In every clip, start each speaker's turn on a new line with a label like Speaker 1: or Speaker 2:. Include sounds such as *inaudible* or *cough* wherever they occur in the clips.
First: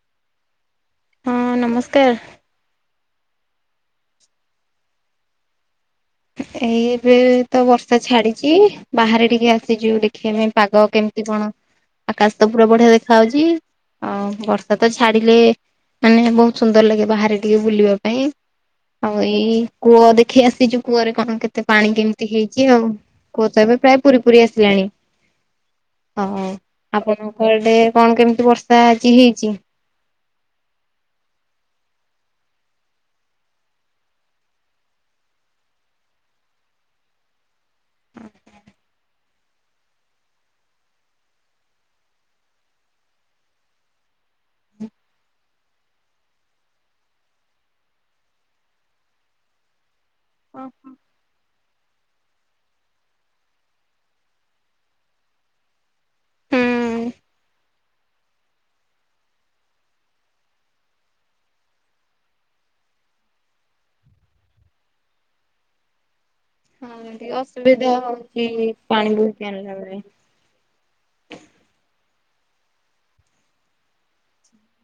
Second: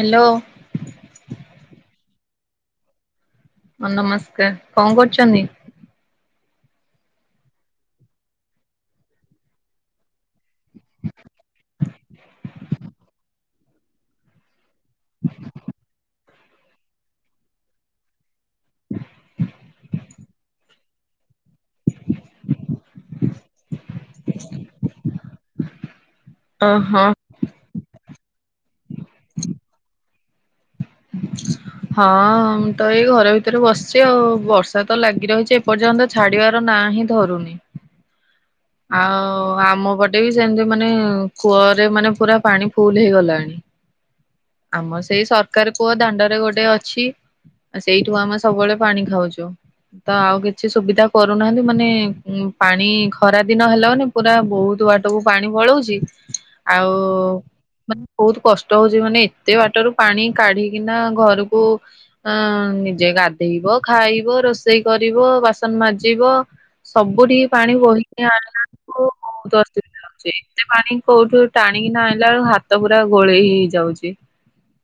Speaker 1: Hello.
Speaker 2: ହଁ ନମସ୍କାର।
Speaker 1: ହଁ ନମସ୍କାର। କଣ କରୁଛନ୍ତି?
Speaker 2: ଏଇ ଏବେ ତ ବର୍ଷା ଛାଡିଚି। ବାହାରେ ଟିକେ ଆସିଚୁ ଦେଖିବା ପାଇଁ ପାଗ କେମିତି କଣ? ଆକାଶ ତ ପୁରା ବଢିଆ ଦେଖା ହଉଚି ଆଉ ବର୍ ତୋତେ ଛାଡିଲେ ମାନେ ବହୁ ସୁନ୍ଦର ଲାଗେ ବାହାରେ ଟିକେ ବୁଲିବା ପାଇଁ। ଆଉ ଏଇ କୂଅ ଦେଖି ଆସିଚୁ କୂଅରେ କଣ କେତେ ତେ ପାଣି କେମିତି ହେଇଚି ଆଉ। କୂଅ ତ ଏବେ ପ୍ରାୟ ପୁରି ପୁରି ଆସିଲାଣି। ହଁ,
Speaker 1: ଓହୋ।
Speaker 2: ଆପଣଙ୍କ ଆଡେ କଣ କେମିତି ବର୍ଷା ଆଜି ହେଇଚି?
Speaker 1: ହଁ ମୁଁ ତ ଏଇ ଘର ଭିତରେ ବସିଚି ଆଉ। ବର୍ଷା ତ ଲାଗି ରହିଚି ଏପର୍ଯ୍ୟନ୍ତ ଛାଡିବାର ନା ନାହିଁ ଧରୁନି।
Speaker 2: *unintelligible*
Speaker 1: ଆଉ ଆମ ପଟେ ବି ସେମିତି ମାନେ କୂଅରେ ମାନେ ପୁରା ପାଣି ଫୁଲ୍ ହେଇଗଲାଣି। ଆମ ସେଇ ସରକାର କୂଅ ଦାଣ୍ଡରେ ଗୋଟେ ଅଛି। ଆ ସେଇଠୁ ଆମେ ସବୁବେଳେ ପାଣି ଖାଉଛୁ। ତ ଆଉ କିଛି
Speaker 2: ଓହୋ।
Speaker 1: ସୁବିଧା କରୁନାହାନ୍ତି। ମାନେ ଉଁ, ପାଣି ଖରା ଦିନ ହେଲା ମାନେ ପୁରା ବହୁତୁ ବାଟକୁ ପାଣି ପଳଉଚି।
Speaker 2: ହୁଁ
Speaker 1: ଆଉ ମାନେ ବହୁତ୍ କଷ୍ ଟ ହଉଚି ମାନେ ଏତେ ବାଟ ରୁ ପାଣି କାଢିକିନା ଘରକୁ ଅଁ, ନିଜେ ଗାଧେଇ ବ, ଖାଇବ, ରୋଷେଇ କରିବ, ବାସନ ମାଜିବ,
Speaker 2: ହଁ ଟିକେ
Speaker 1: ସବୁଠିକି ପାଣି
Speaker 2: ଅସୁବିଧା
Speaker 1: ବହି
Speaker 2: ହଉଚି
Speaker 1: କାଢିଲା ବେଳକୁ
Speaker 2: ପାଣି ବୋହିକି
Speaker 1: ବହୁତ
Speaker 2: ଆଣିଲା ବେଳେ।
Speaker 1: ଅସୁବିଧା ହଉଛି। ଏତେ ପାଣି କୋଉଠୁ ଟାଣି ନା ତ ଆଣିଲା ବେଳୁ ହାତ ପୁରା ଗୋଳେଇ ହେଇ ହେଇ ଯାଉଛି।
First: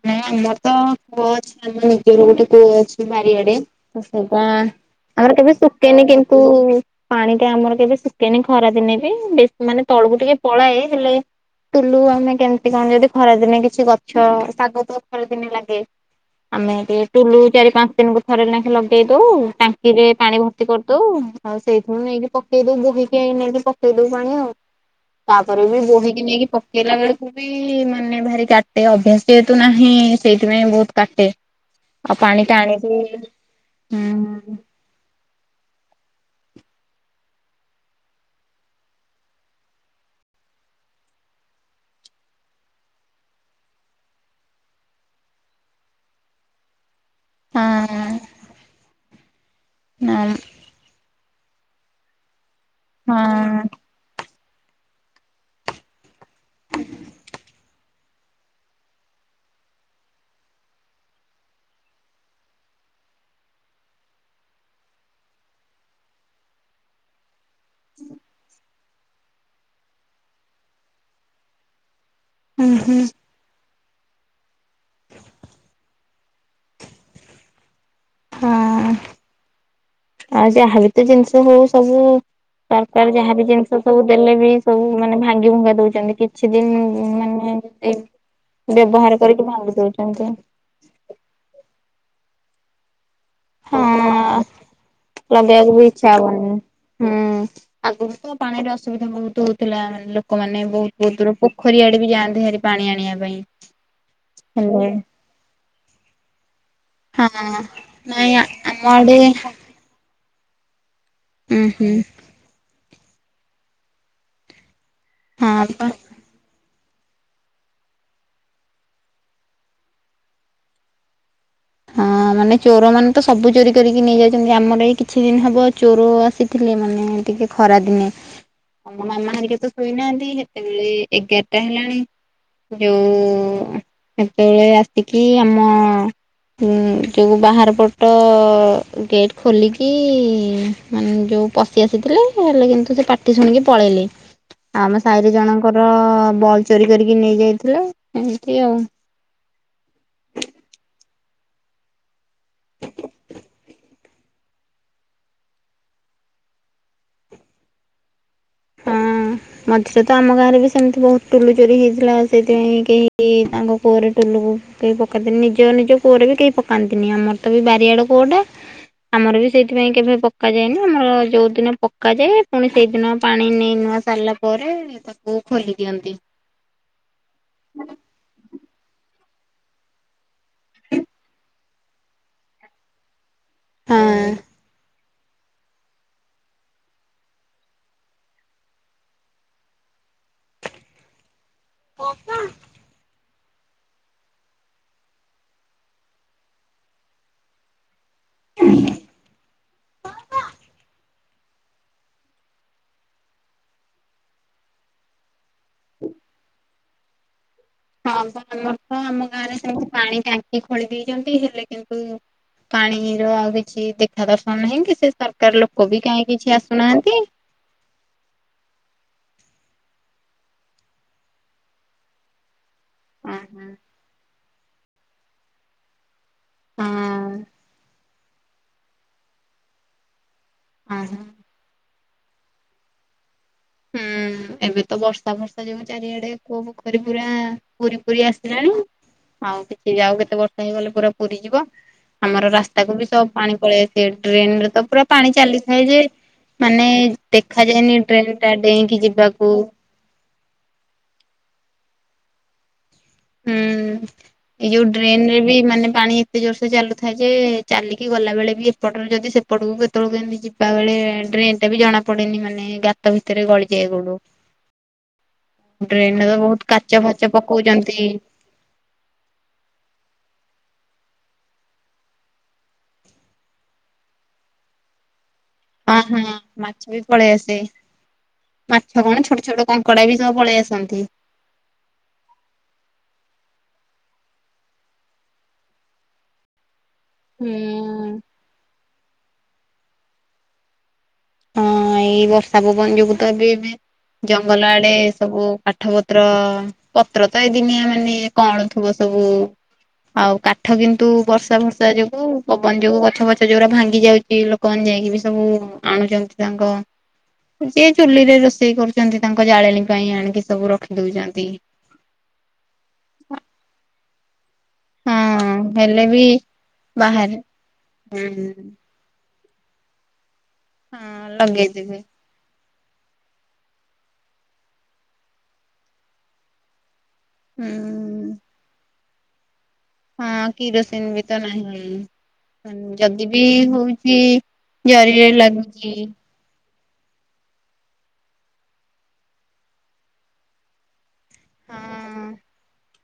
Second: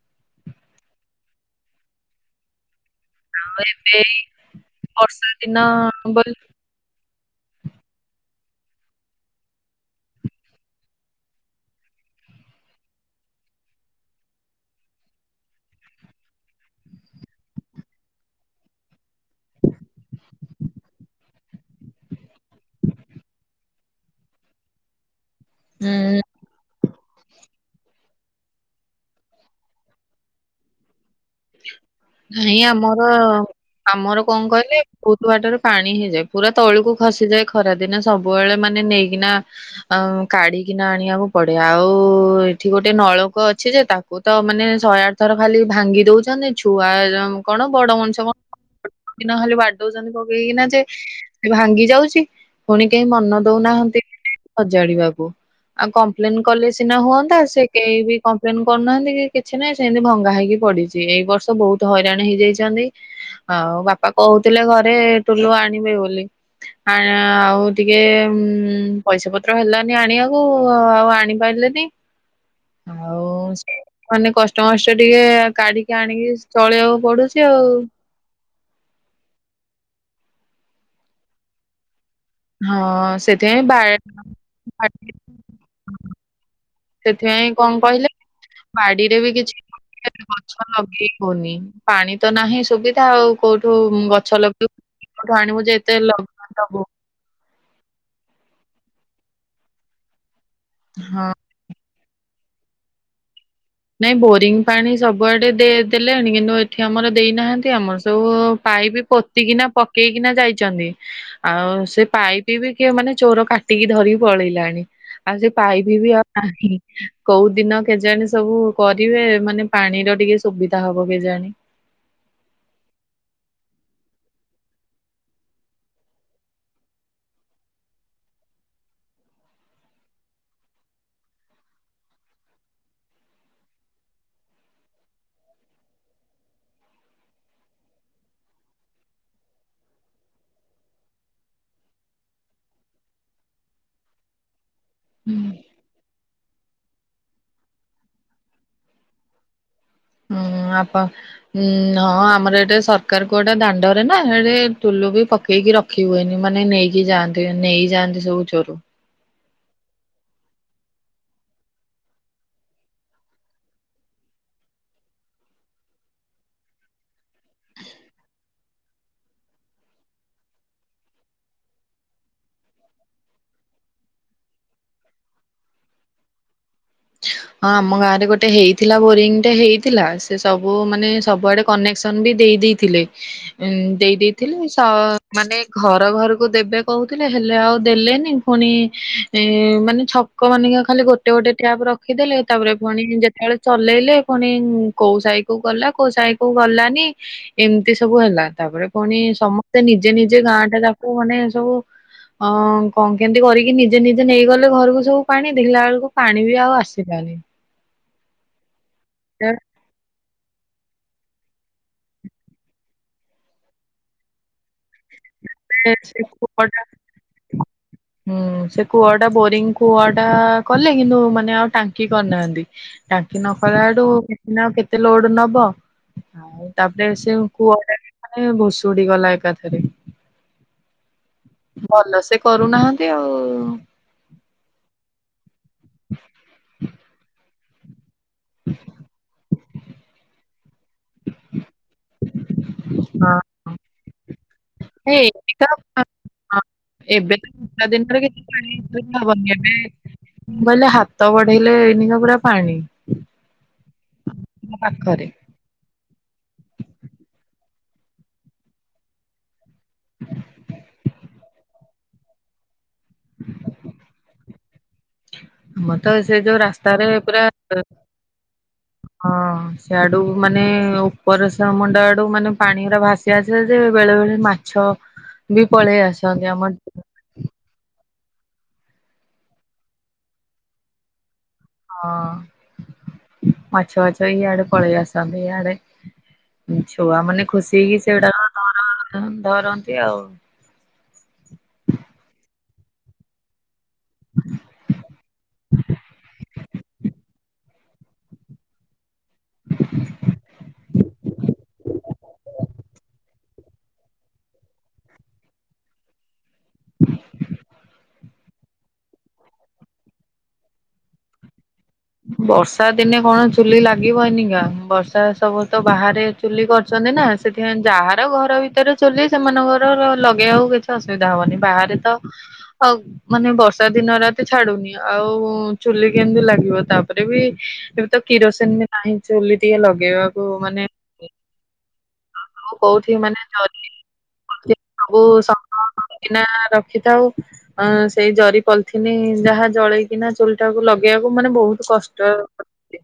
Speaker 2: ନା ଆମର ତ କୂଅ ଅଛି। ଆମ ନିଜର ଗୋଟେ କୂଅ ଅଛି। ବାରିଆଡେ ତ
Speaker 1: ଏଇ
Speaker 2: ସେଟା
Speaker 1: ବର୍ଷା
Speaker 2: ଆମର କେବେ
Speaker 1: ଦିନ
Speaker 2: ଶୁକେନି କିନ୍ତୁ, ପାଣି ଟା ଆମର କେବେ ଶୁକେନି ଖରାଦିନେ ବି ବେଶ୍ ମାନେ ତଳକୁ ଟିକେ ପଳାଏ ହେଲେ ଟୁଲୁ ଆମେ କେମତି କଣ ଯଦି ଖରା ଦିନେ କିଛି ଗଛ, ଶାଗ ତ ଖରା ଦିନେ ଲାଗେ। ଆମେ ଟିକେ ଟୁଲୁ ଚାରି ପାଞ୍ଚ୍ ଦିନ୍ କୁ ଥରେ ଲେଖା ଲଗେଇ ଦଉ। ଟାଙ୍କିରେ ପାଣି ଭର୍ତ୍ତି କରିଦଉ। ଆଉ ସେଇଥିରୁ ନେଇକି ପକେଇ ଦଉ ବୋହିକି ଏ ନେଇକି ପକେଇ ଦଉ ପାଣି ଆଉ। ତାପରେ ବି
Speaker 1: ବୋଲି
Speaker 2: ବୋହିକି ନେଇକି ପକେଇଲା ବେଳକୁ ବି ମାନେ ଭାରି କାଟେ। ଅଭ୍ୟାସ ସେ ହେତୁ ନାହିଁ ସେଇଥିପାଇଁ ବହୁତ୍
Speaker 1: ନାଇଁ ଆମର
Speaker 2: ହୁଁ
Speaker 1: ଆମର କଣ କହିଲେ ପୁ ନୁଆଟାରୁ ପାଣି ହେଇଯାଏ। ପୁରା ତଳକୁ ଖସିଯାଏ ଖରା ଦିନେ। ସବୁବେଳେ ମାନେ ନେଇକିନା ଅ। କାଢିକିନା ଆଣିବାକୁ ପଡେ। ଆଉ ଏଠି ଗୋଟେ ନଳକୂଅ ଅଛି ଯେ ତାକୁ ତ ମାନେ ଶହେ ଆ ଥର ଖାଲି ଭାଙ୍ଗି ଦଉଛନ୍ତି। ଛୁଆଏରା କଣ ବଡ ମଣିଷ
Speaker 2: ହଁ
Speaker 1: କଣ? ନହେଲେ ବାଡଉଛନ୍ତି ପକେଇକିନା ଯେ ଭାଙ୍ଗି ଯାଉଛି। ପୁଣି କେହି ମନ
Speaker 2: ହଁ
Speaker 1: ଦଉନାହାନ୍ତି ହଜାଡି ବାକୁ। ଆଉ କମ୍ପ୍ଲେନ କଲେ ସିନା ହୁଅନ୍ତା। ସେ କେହି ବି କମ୍ପ୍ଲେନ କରୁନାହାନ୍ତି କି କିଛି ନାହିଁ ସେମିତି ଭଙ୍ଗା ହେଇକି ପଡିଛି। ଏଇ ବର୍ଷ ବହୁତ ହଇରାଣ ହେଇଯାଇଛନ୍ତି। ଆଉ ବାପା କହୁଥିଲେ ଘରେ ଟୁଲୁ ଆଣିବେ। ବୋଲି ଆଁୟା ଆଉ ଟିକେ ଉମଁ ପଇସା ପତ୍ର ହେଲାନି ଆଣିବାକୁ ଆଉ ଆଣିପାରିଲେନି।
Speaker 2: ହୁଁ
Speaker 1: ଆଉ ମାନେ କଷ୍ଟମଷ୍ଟ ଟିକେ କାଢି ଆଣିକି ଚଳେଇିବାକୁ ପଡୁଛି ଆଉ।
Speaker 2: ହଁ ଆଉ ଯାହାବ ତ ଜିନିଷ ହଉ ସବୁ। ତରକାର
Speaker 1: ହଁ
Speaker 2: ଯାହାବ
Speaker 1: ସେଥିପାଇଁ ବା
Speaker 2: ଜିନିଷ ସବୁ ଦେଲେ ବି ସବୁ ମାନେ ଭାଙ୍ଗି ଭଙ୍ଗା ଦଉଛନ୍ତି କିଛି ଦିନ ମାନେ।
Speaker 1: ସେଥିପାଇଁ କଣ କହିଲେ
Speaker 2: ବ୍ୟବହାର
Speaker 1: ବାଡିରେ ବି
Speaker 2: କରିକି
Speaker 1: କିଛି
Speaker 2: ଭାଙ୍ଗି ଦଉଛନ୍ତି
Speaker 1: ଗଛ ଲଗେଇ ହଉନି ପାଣି। ତ ନାହିଁ ସୁବିଧା ଆଉ କୋଉଠୁ ଗଚ୍ଛ
Speaker 2: ହଁ
Speaker 1: *unintelligible* ଲଗେଇୁ କୋଉଠୁ ଆଣିବୁ
Speaker 2: ଲଗେଇବାକୁ
Speaker 1: ଯେ
Speaker 2: ବି
Speaker 1: ଏତେ
Speaker 2: ଇଚ୍ଛା ହବନି
Speaker 1: *unintelligible*
Speaker 2: ହୁଁ ଆଗରୁ ତ ପାଣିର ଅସୁବିଧା ବହୁତ ହଉଥିଲା ମାନେ ଲୋକମାନୋନେ ବହୁତ ବହୁତ
Speaker 1: ହଁ
Speaker 2: ଦୂର ପୋଖରୀଆ ବି ଯାନ୍ତି ହରି ପାଣି ଆଣିବା ପାଇଁ।
Speaker 1: ନାଇଁ ବୋରିଂ
Speaker 2: ହେଲେ
Speaker 1: ପାଣି ସବୁଆଡେ ଦେଇ ଦେଲେଣି କିନ୍ତୁ ଏ। ଏଠି ଆମର
Speaker 2: ହଁ
Speaker 1: ଦେଇନାହାନ୍ତି ଆମର
Speaker 2: ନାଇଁ
Speaker 1: ସବୁ
Speaker 2: ଆମ
Speaker 1: ପାଇପ
Speaker 2: ଆଡେ
Speaker 1: ପୋତିକିନା ପକେଇକିନା ଯାଇଛନ୍ତି।
Speaker 2: ଉଁ
Speaker 1: ଆଉ
Speaker 2: ହୁଁ
Speaker 1: ସେ ପାଇପି ବି କିଏ ମାନେ ଚୋର କାଟିକି ଧରିକି ପଳେଇଲାଣି। ଆଉ ସେ
Speaker 2: ହଁ ପା।
Speaker 1: ପାଇବ ବି ଆଉ ନାହିଁ କୋଉ ଦିନ କେଜଣେ। ସବୁ କରିବେ ମାନେ ପାଣିର ଟିକେ ସୁବିଧା ହବ କେଜାଣଣି
Speaker 2: ହଁ ମାନେ ଚୋର ମାନେ ତ ସବୁ ଚୋରି କରିକି ନେଇ ଯାଇଛନ୍ତି ଆମର ଏ କିଛି ଦିନ ହବ ଚୋର ଆସିଥିଲା। ଏ ମାନେ ଟିକେ ଖରା ଦିନେ ଆମ ମାମା ହରିକା ତ ଶୋଇନାହାନ୍ତି ସେତେବେଳେ ଏଗାରଟା ହେଲାଣି। ଯଉ ସେତେବେଳେ ଆସିକି ଆମ। ଉ ଯୋଉ ବାହାର ପଟ ଗେଟ୍ ଖୋଲିକି ମାନେ ଯୋଉ। ପଶି ଆସିଥିଲେ ହେଲେ କିନ୍ତୁ ସେ ପାଟି ଶୁଣିକି ପଳେଇଲେ। ଆମ ସାହିରେ ଜଣଙ୍କର ବଲ ଚୋରି କରିକି ନେଇଯାଇଥିଲେ ଏମିତି ଆଉ।
Speaker 1: ହୁଁ
Speaker 2: *inaudible*
Speaker 1: ଆପଣ ଉ ହଁ ଆମର ଏଟେ ସରକାର କ ଗୋଟେ ଦାଣ୍ଡରେ ନା ସେଠି ଟୁଲୁ ବି ପକେଇକି। ରଖି ହୁଏନି ମାନେ ନେଇକି ଯାଆନ୍ତି ନେଇ ଯାଆନ୍ତି ସବୁ ଚୋରୁ।
Speaker 2: ହଁ। ମଝିରେ ତ ଆମ ଗାଁରେ ବି ସେମିତି ବହୁତ ଟୁଲୁ ଚୋରି ହେଇଥିଲା ସେଇଥିପାଇଁ କେହି ତାଙ୍କ କୂଅରେ ଟୁଲୁକୁ। କେହି ପକାେଇନ୍ତି ନିଜ ନିଜ କୂଅରେ ବି କେହି ପକାନ୍ତିନି ଆମର ତ ବି ବାରିଆଡେ କୂଅଟା। ଆମର ବି ସେଇଥିପାଇଁ କେବେ ପକା ଯାଏନି ଆମର ଯୋଉ ଦିନ ପକାଯାଏ ପୁଣି ସେଇଦିନ ପାଣି ନେଇ ନୂଆ। ସାରିଲା ପରେ ତାକୁ ଖୋଲି ଦିଅନ୍ତି।
Speaker 1: ହଁ ଆମ ଗାଁ ରେ ଗୋଟେ ହେଇଥିଲା ବୋରିଂ। ଗଟେ ହେଇଥିଲା ସେ ସବୁ ମାନେ ସବୁଆଡେ କନେକ୍ସନ ବି ଦେଇ ଦେଇେଇଥିଲେ। ଉଁ ଦେଇ
Speaker 2: ହଁ
Speaker 1: ଦେଇେଇଥିଲି। ମାନେ ଘର ଘରକୁ ଦେବେ କହୁଥିଲେ ହେଲେ ଆଉ ଦେଲେନି ପୁଣି ମାନେଛ। ଲୋକ ମାନିକି ଖାଲି ଗୋଟେ ଗୋଟେ ଟ୍ୟାପ ରଖିଦେଲେ ତାପରେ ପଣି। ଚଲେଇଲେ ପୁଣି କୋଉ ସାହି କୁ ଗଲା କୋଉ ସାହି କୁ ଗଲାନି ଏମତି। ଏତି ସବୁ ହେଲା ତାପରେ ପୁଣି ସମସ୍ତେ ନିଜେ ନିଜେ ଗାଁ ଟା ତାକୁ ମାନେ ସବୁ। ଅଁ କଣ କେମତି କରିକି ନିଜେ ନିଜେ ନେଇଗଲେ ଘରକୁ ସବୁ ପାଣି ଦେଖିଲା ବେଳକୁ ପାଣି ବି ଆଉ ଆସ। ଆସିଲାନି।
Speaker 2: ହଁ ଆମର ତ ଆମ ଗାଁ ରେ ସେମିତି ପାଣି ଟାଙ୍କି। ଖୋଳି ଦେଇଛନ୍ତି ହେଲେ କିନ୍ତୁ ପାଣିର ଆଉ କିଛି ଦେଖା ଦର୍ଶନ ନାହିଁ କି। ସେ ସରକାର ଲୋକ
Speaker 1: ସେ
Speaker 2: ବି କାହିଁ କିଛି
Speaker 1: କୂଅଟା
Speaker 2: ଆସୁନାହାନ୍ତି।
Speaker 1: ଟା ବୋରିଙ୍ଗ କୂଆଟା କଲେ କିନ୍ତୁ ମାନେ ଆଉ ଟାଙ୍କି କରିନାହାଁନ୍ତି।
Speaker 2: ହଁ
Speaker 1: ଟାଙ୍କି ନକଲା ଠୁ ଦେଖିଲା ଆଉ କେତେ ଲୋଡ ନବ? ଆଉ ତାପରେ ସେ
Speaker 2: ହଁ
Speaker 1: କୂଅ *unintelligible* ମାନେ ଭୁଷୁଡି ଗଲା ଏକାଥରେ।
Speaker 2: ହଁ ହଁ।
Speaker 1: ଭଲ ସେ କରୁନାହାଁନ୍ତି ଆଉ
Speaker 2: ହୁଁ ଏବେ ତ ବର୍ଷା ଫର୍ଷା ଯୋଗୁ ଚାରିଆଡେ କୂଅ ପୋଖରୀ ପୁରା ପୂରି ପୂରି ଆସିଲାଣି ଆଉ କିଛି ଆଉ କେତେ ବର୍ଷ ହେଇଗଲେ ପୁରା ପୂରି ଯିବ। ଆମର ରାସ୍ତାକୁ ବି ସବୁ
Speaker 1: ହଁ
Speaker 2: ପାଣି ପଳେଇ ଆସି ଡ୍ରେନରେ ତ ପୁରା
Speaker 1: ଏଇ
Speaker 2: ପାଣି
Speaker 1: ତ
Speaker 2: ଚାଲିଥାଏ ଯେ, ମାନେ
Speaker 1: ଏବେ ତ ବର୍ଷା
Speaker 2: ଦେଖାଯାଏନି
Speaker 1: ଦିନରେ
Speaker 2: ଡ୍ରେନ୍ ଡେଇଁକି ଯିବାକୁ
Speaker 1: ବୋଇଲେ ହାତ ବଢେଇଲେ ଏଇନିକା ପୁରା ପାଣି।
Speaker 2: ଉଁ ଏଇ
Speaker 1: ମୋ
Speaker 2: ଯୋଉ
Speaker 1: ପାଖରେ।
Speaker 2: ଡ୍ରେନରେ ବି ମାନେ ପାଣି ଏତେ ଜୋର୍ ସେ ଚାଲୁଥାଏ ଯେ, ଚାଲିକି ଗଲାବେଳେ ବି ଏପଟରୁ ଯଦି ସେ ଏପଟକୁ କେତେବେଳୁ କେମତି ଯିବାବେଳେ ଡ୍ରେନଟା ବି ଜଣାପଡେନି ମାନେ ଗା ଗାତ ଭିତରେ ଗଳିଯାଏ ଗୋଡ।
Speaker 1: ଆମର
Speaker 2: ଡ୍ରେନରେ ତ
Speaker 1: ସେ ଯୋଉ
Speaker 2: ବହୁତ କାଚ
Speaker 1: ରାସ୍ତାରେ
Speaker 2: ଫାଚ
Speaker 1: ପୁରା
Speaker 2: ପକଉଚନ୍ତି
Speaker 1: ହଁ ସିଆଡୁ ମାନେ ଉପର ସେମୁଣ୍ଡ ଆଡୁ ମାନେ ପାଣିଗୁରା ଭାସି ଆସିବ ଯେ, ବେଳେବେଳେ ମାଛ ବି ପଳେଇ
Speaker 2: ହଁ ହଁ
Speaker 1: ଆସନ୍ତି ଆମ
Speaker 2: ମାଛ ବି ପଳେଇ ଆସେ। ମାଛ କଣ ଛୋଟ ଛୋଟ କଙ୍କଡା ବି ସବୁ ପଳେଇ ଆସନ୍ତି।
Speaker 1: ହଁ ମାଛ ପାଛ ଇଆଡେ ପଳେଇ ଆସନ୍ତି, ଇଆଡେ ଛୁଆମାନେ ଖୁସି ହେଇକି
Speaker 2: ହୁଁ
Speaker 1: ସେଗୁଡାକ ଧର ଧରନ୍ତି ଆଉ।
Speaker 2: ହଁ ଏଇ ବର୍ଷା ପବନ ଯୋଗୁ ତ ଏବେ ଏବେ ଜଙ୍ଗଲ ଆଡେ ସବୁ କାଠପତ୍ର ପତ୍ର ତ ଏଇଦିନିଆ ମାନେ କଅଁଳୁ ଥିବ ସବୁ ଆଉ କାଠ କିନ୍ତୁ ବର୍ଷା ଫର୍ଷା ଯୋଗୁ ପବନ ଯୋଗୁ ଗଛ ଫଛ ଯୋଉଗୁରା ଭାଙ୍ଗିଯାଉଚି ଲୋକମାନେ ଯାଇକି ବି ସବୁ ଆଣୁଚନ୍ତି ତାଙ୍କ ଯିଏ ଚୁଲିରେ ରୋଷେଇ କରୁଚନ୍ତି ତାଙ୍କ ଜାଳେଣୀ ପାଇଁ ଆଣିକି ସବୁ ରଖି ଦଉଛନ୍ତି।
Speaker 1: ବର୍ଷାଦିନେ କଣ ଚୁଲି ଲାଗିବ ଏଇନିକା? ବର୍ଷା
Speaker 2: ହଁ
Speaker 1: ସବୁ ତ
Speaker 2: ହେଲେ ବି
Speaker 1: ବାହାରେ ଚୁଲି କରିଛ ଚାନ୍ତି ନା,
Speaker 2: ବାହାରେ
Speaker 1: ସେଥିପାଇଁ ଯାହାର
Speaker 2: ହୁଁ
Speaker 1: ଘର ଭିତରେ ଚୁଲି ସେମାନଙ୍କର ଲ-ଲଗେଇବାକୁ କିଛି
Speaker 2: ହଁ
Speaker 1: ଅସୁବିଧା ହବନି। ବାହାରେ
Speaker 2: ଲଗେଇଦେବେ
Speaker 1: ତ ଆଉ ମାନେ ବର୍ଷା ଦିନ ରାତି ଛାଡୁନି ଆଉ ଚୁଲି କେମିତି ଲାଗିବ? ପରେ ବି
Speaker 2: ହୁଁ
Speaker 1: ଏବେ ତ କିରୋସିନି ବି ନାହିଁ ଚୁଲି ଟିକେ ଲଗେଇବାକୁ
Speaker 2: ହଁ
Speaker 1: ମାନେ
Speaker 2: କିରୋସିନ ବି ତ ନାହିଁ।
Speaker 1: ମୁଁ କହୁଥିବି
Speaker 2: ଯଦି ବି
Speaker 1: ମାନେ ଜରି,
Speaker 2: ହଉଛି
Speaker 1: ପଲିଥିନ୍ ସବୁ
Speaker 2: ଜରିରେ
Speaker 1: ସଂଗ୍ରହ
Speaker 2: ଲାଗୁଛି
Speaker 1: କରିକିନା ରଖି ରଖିଥାଉ। ଆ ସେଇ ଜରି ପଲିଥିନ୍ ଯାହା ଜଳେଇକିନା ଚୁଲିଟାକୁ ଲଗେଇବାକୁ ମାନେ ବହୁତ
Speaker 2: ହଁ
Speaker 1: କଷ୍ଟ *unintelligible*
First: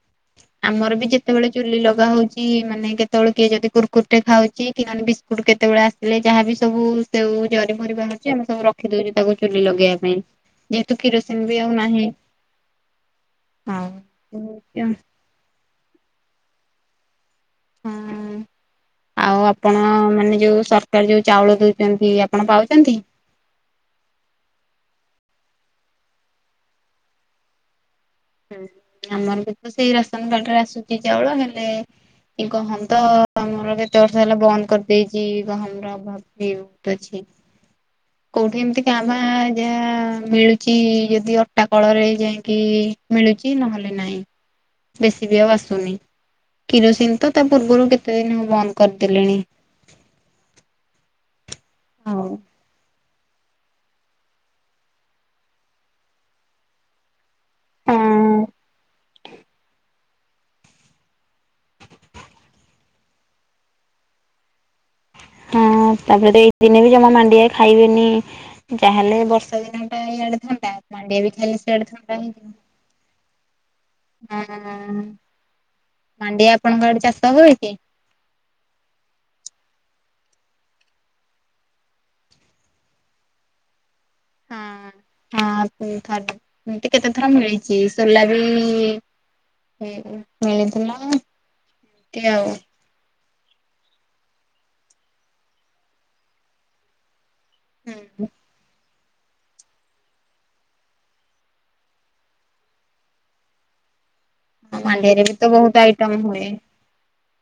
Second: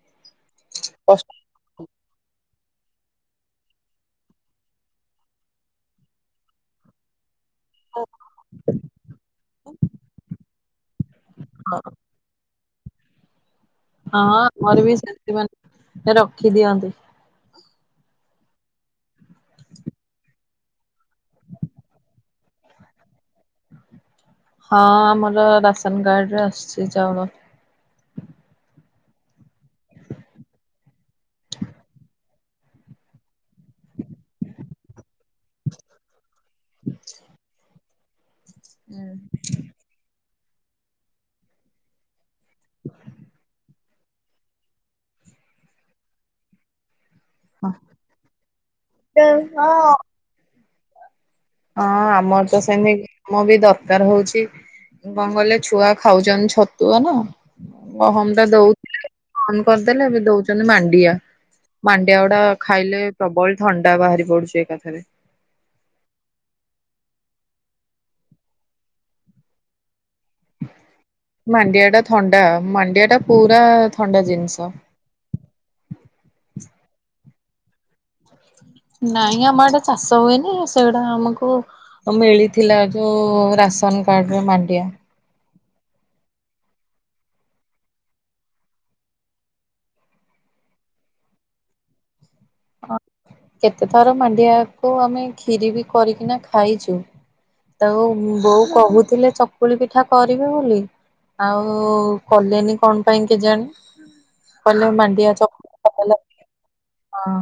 Speaker 2: ଆମର ବି
Speaker 1: ହଁ
Speaker 2: ଯେତେବେଳେ ଚୁଲି ଲଗାହଉଚି ମାନେ କେତେବେଳେ କିଏ ଯଦି କୁୁରକୁରିଟେ ଖାଉଛି, କି ମାନେ ବିସ୍କୁଟ କେତେବେଳେ ଆସିଲେ ଯାହାବି ସବୁ ସେଉ ଜରି ଫରି ବାହାରୁଛି, ଆମେ ସବୁ ରଖି ଦଉଚୁ ତାକୁ ଚୁଲି ଲଗେଇବା ପାଇଁ। ଯେହେତୁ କିରୋସିନି ବି ଆଉ ନାହିଁ
Speaker 1: ହଁ ଆମର ବି ସେମତି ମାନେ ରଖି ଦିଅନ୍ତି।
Speaker 2: ହୁଁ। ଆଉ ଆପଣ ମାନେ ଯୋଉ ସରକାର ଯୋଉ ଚାଉଳ ଦଉଚନ୍ତି ଆପଣ ପାଉଚନ୍ତି?
Speaker 1: ହଁ ଆମର ରାସନକାର୍ଡରେ ଆସୁଛି ଚାଉଳ।
Speaker 2: ଉଁ ଆମର ବି ତ ସେଇ ରାସନକାର୍ଡରେ ଆସୁଛି ଚାଉଳ ହେଲେ ଏଇ ଗହମ ତ ଆମର କେତେ ବର୍ଷ ହେଲା ବନ୍ଦ କରିଦେଇଚି ଗହମର ଅଭାବ। ହେଉ ପଛେ କୋଉଠି ଏମତି କାଁ ମ୍ଭା ଯାହା ମିଳୁଚି ଯଦି ଅଟା କଳରେ ଯାଇଁକି ନହେଲେ ନାଇଁ, ବେଶୀ ବି ଆଉ ଆସୁନି। କିରୋସିନି ତ ତା
Speaker 1: ହଁ
Speaker 2: ପୂର୍ବରୁ କେତେଦିନି ମୁଁ ବନ୍ଦ କରିଦେଲିଣି।
Speaker 1: ହଁ। ହଁ ଆମର ତ ସେମିତି ମୁଁ ବି ଦରକାର ହୋଉଛି। କଣ କହିଲେ ଛୁଆ ଖାଉଛନ୍ତି ଛତୁଆ ନା ଗହମ ଟା
Speaker 2: ହଁ
Speaker 1: ଦୋଉ ଫୋନ କରିଦେଲେ ଏବେ ଦୋଉଛନ୍ତି ମାଣ୍ଡିଆ। ମାଣ୍ଡିଆ ଗୁଡା ଖାଇଲେ ପ୍ରବଳ ଥଣ୍ଡା ବାହାରି ପଡୁଛି ଏକା।
Speaker 2: ହଁ ତାପରେ ଦିନେ ବି ଜମା ମାଣ୍ଡିଆ ଖାଇବେନି ଯାହାହେଲେ ବର୍ଷା ଦିନ ଟା ଇଆଡେ ଥଣ୍ଡା ମାଣ୍ଡିଆ ବି ଖାଇଲେ
Speaker 1: ମାଣ୍ଡିଆ
Speaker 2: ସିଆଡେ
Speaker 1: ଟା ଥଣ୍ଡା ମାଣ୍ଡିଆ ଟା ପୁରା ଥଣ୍ଡା ଜିନିଷ।
Speaker 2: ହେଇଯିବ। ହଁ ମାଣ୍ଡିଆ ଆପଣଙ୍କ ଆଡେ ଚାଷ ହୁଏ କି?
Speaker 1: ନାଇଁ ଆମ ଆଡେ ଚାଷ ହୁଏନି ସେଇଗୁଡା ଆମକୁ ମିଳିଥିଲା ଯୋଉ ରାସ ରାସନ କାର୍ଡ଼ରେ ମାଣ୍ଡିଆ।
Speaker 2: ହଁ। ହଁ ଉଁ ଥରେ ଏମିତି କେତେଥର ମିଳିଛି ସୋଲା ବି ମିଳିଥିଲା କି ଆଉ
Speaker 1: ହଁ କେତେ ଥର ମାଣ୍ଡିଆକୁ ଆମେ ଖିରି ବି କରିକିନା ଖାଇଛୁ। ତାକୁ
Speaker 2: ହୁଁ।
Speaker 1: ବୋଉ କହୁଥିଲେ ଚକୁଳି ପିଠା କରିବେ ବୋଲି ଆଉ କଲେନି କଣ ପାଇଁ କେଜାଣି। ପଲେ
Speaker 2: ମାଣ୍ଡିଆରେ ବି
Speaker 1: ମାଣ୍ଡିଆ।
Speaker 2: ତ ବହୁତ ଆଇଟମ ହୁଏ
Speaker 1: ହଁ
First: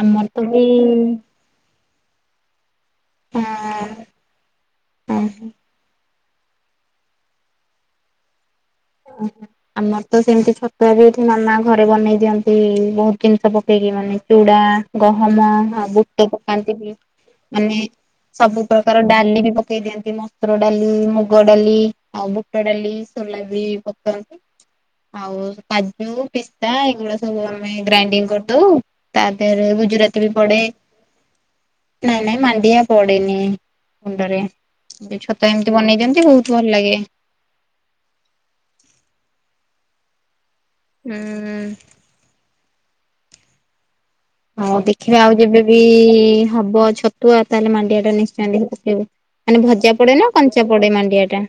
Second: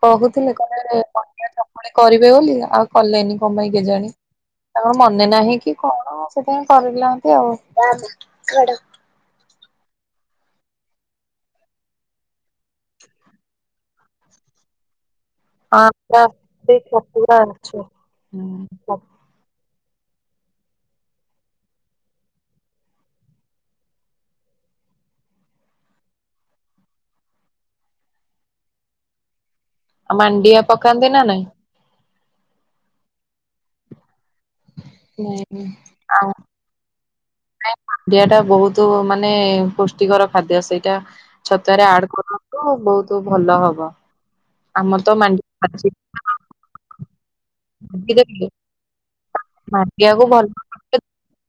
Speaker 2: ଆମର ତ
Speaker 1: କହୁଥିଲେ
Speaker 2: ବି
Speaker 1: କଣ। *unintelligible* କରିବେ ବୋଲି ଆଉ କଲେନି କଣ ପାଇଁ କେଜାଣି
Speaker 2: ହଁ
Speaker 1: ତାଙ୍କର ମନେ ନାହିଁ କି କଣ ସେଥିପାଇଁ କରିିନାହାନ୍ତି ଆଉ।
Speaker 2: ଓହୋ। ଆମର ତ ସେମିତି ଛତୁଆ ବି ଏଠି ମାମା ଘରେ ବନେଇ ଦିଅନ୍ତି। ବହୁତ ଜିନିଷ ପକେଇକି ମାନେ ଚୁଡା ଗହମ, ଆ
Speaker 1: ହଁ ପୁରା
Speaker 2: ବୁଟ ପକାନ୍ତି
Speaker 1: ସେଇ
Speaker 2: ବି
Speaker 1: ଛତୁଆ ଅଛି।
Speaker 2: ମାନେ ସବୁ ପ୍ରକାର ଡାଲି ବି ପ ସେଇ ଯେମିତି ମସୁର ଡାଲି, ମୁଗ ଡାଲି, ଆଉ ବୁଟ ଡାଲି, ସୋଲା ବି ପକାନ୍ତି। ଆଉ କାଜୁ, ପିସ୍ତା ଏଇଗୁଡା ସବୁ ଆମେ ଗ୍ରାଇଣ୍ଡିଙ୍ଗ କରିଦୋଉ। ତା ଫେରେ ଗୁଜୁରାତି ବି ପଢ଼େ।
Speaker 1: ମାଣ୍ଡିଆ ପକାନ୍ତି ନା ନାଇଁ?
Speaker 2: ନାଇଁ ନାଇଁ ମଣ୍ଡିଆ ପଢ଼େନି। ମୁଣ୍ଡରେ ଏ ଛତୁଆ ଏମିତି ବନେଇ ଦିଅନ୍ତି
Speaker 1: ଆଉ
Speaker 2: ବହୁତ ଭଲ ଲାଗେ।
Speaker 1: ନାଇଁ ମାଣ୍ଡିଆ ଟା ବହୁତ ମାନେ ପୁଷ୍ଟିକର ଖାଦ୍ୟ ସେଇଟା
Speaker 2: ହୁଁ
Speaker 1: ଛତୁଆରେ ଆଡ୍ କରନ୍ତୁ ବହୁତ ଭଲ ହବ।
Speaker 2: ହୋଉ
Speaker 1: ଆମର ତ
Speaker 2: ଦେଖିବା ଆଉ
Speaker 1: ମାଣ୍ଡିଆ
Speaker 2: ଯେବେବି ହବ ଛତୁଆ ତାହେଲେ ମାଣ୍ଡିଆ ଟା ନିଶ୍ଚୟ ନେଇକି ପକେଇଵି। ମାନେ ଭଜା ପଡେ
Speaker 1: ମାଣ୍ଡିଆକୁ
Speaker 2: ନା
Speaker 1: ଭଲ
Speaker 2: କଞ୍ଚା ପଡେ ମାଣ୍ଡିଆ ଟା?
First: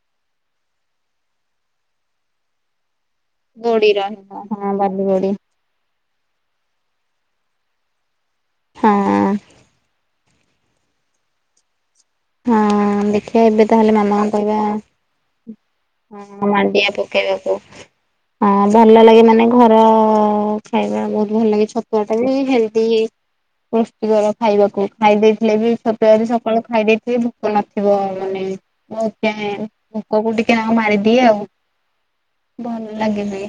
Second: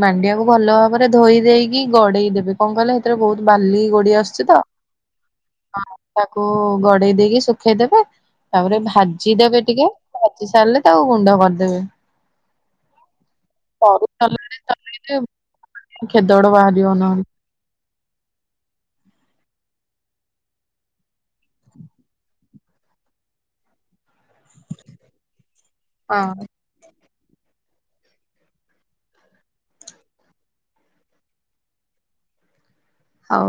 Speaker 1: ମାଣ୍ଡିଆକୁ ଭଲ ଭାବରେ ଧୋଇ ଦେଇେକି ଗଡେଇ ଦେବେ କଣ କହିଲେ ସେଥିରେ ରେ ବହୁତ ବାଲି, ଗୋଡି
Speaker 2: ରହିବ
Speaker 1: ଆସୁଛି ତ,
Speaker 2: ହଁ ବାଲି ଗୋଡି
Speaker 1: ତାକୁ ଗଡେଇ ଦେଇକି ଶୁଖେଇଦେବେ, ତାପରେ
Speaker 2: ହଁ
Speaker 1: ଭାଜିଦେବେ ଟିକେ ଭାଜି ସାରିଲେ ତାକୁ ଗୁଣ୍ଡ କରିଦେବେ।
Speaker 2: ହଁ ଦେଖିବା ଏବେ ତାହେଲେ
Speaker 1: ସରୁ
Speaker 2: ମାମା
Speaker 1: ତଲାରେ
Speaker 2: କେହିବା
Speaker 1: ଚଲେଇଲେ ଖେଦଡ
Speaker 2: ହ
Speaker 1: ବାହାରିବ
Speaker 2: ମାଣ୍ଡିଆ
Speaker 1: ନହେଲେ।
Speaker 2: ପକେଇବାକୁ। ହଁ ଭଲ ଲାଗେ ମାନେ ଘର ଖାଇବା ବହୁତ ଭଲ ଲାଗେ। ଛତୁଆ ଟା ବି ହେଲ୍ଦି ପୃଷ୍ଟିକର ଖାଇବାକୁ ଖାଇ ଦେଇଥିଲେ ବି ଛତୁଆ ଯଦି
Speaker 1: ହଁ
Speaker 2: ସକାଳୁ ଖାଇ ଦେଇ ଭୋକ ନଥିବ ମାନେ *unintelligible* ଭୋକକୁ ଟିକେ ତା ମାରିଦିଏ ଆଉ। ଭଲ ଲାଗେ ଵି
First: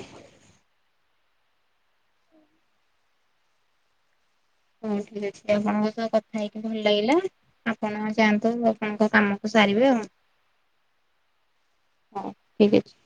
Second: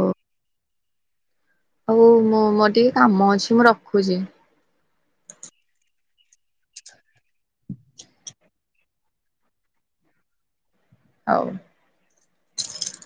Speaker 1: ହୋଉ ମୁଁ ମୋର ଟିକେ କାମ ଅଛି ମୁଁ ରଖୁଛି।
Speaker 2: ହୋଉ ଠିକ ଅଛି ଆପଣଙ୍କ ସହ କଥା ହେଇକି ଭଲ ଲାଗିଲା। ଆପଣ ଯାଆନ୍ତୁ ର ଆପଣଙ୍କ କାମକୁ ସାରିବେ ଆଉ।
Speaker 1: ହଉ।
Speaker 2: ହୋଉ ଠିକ ଅଛି।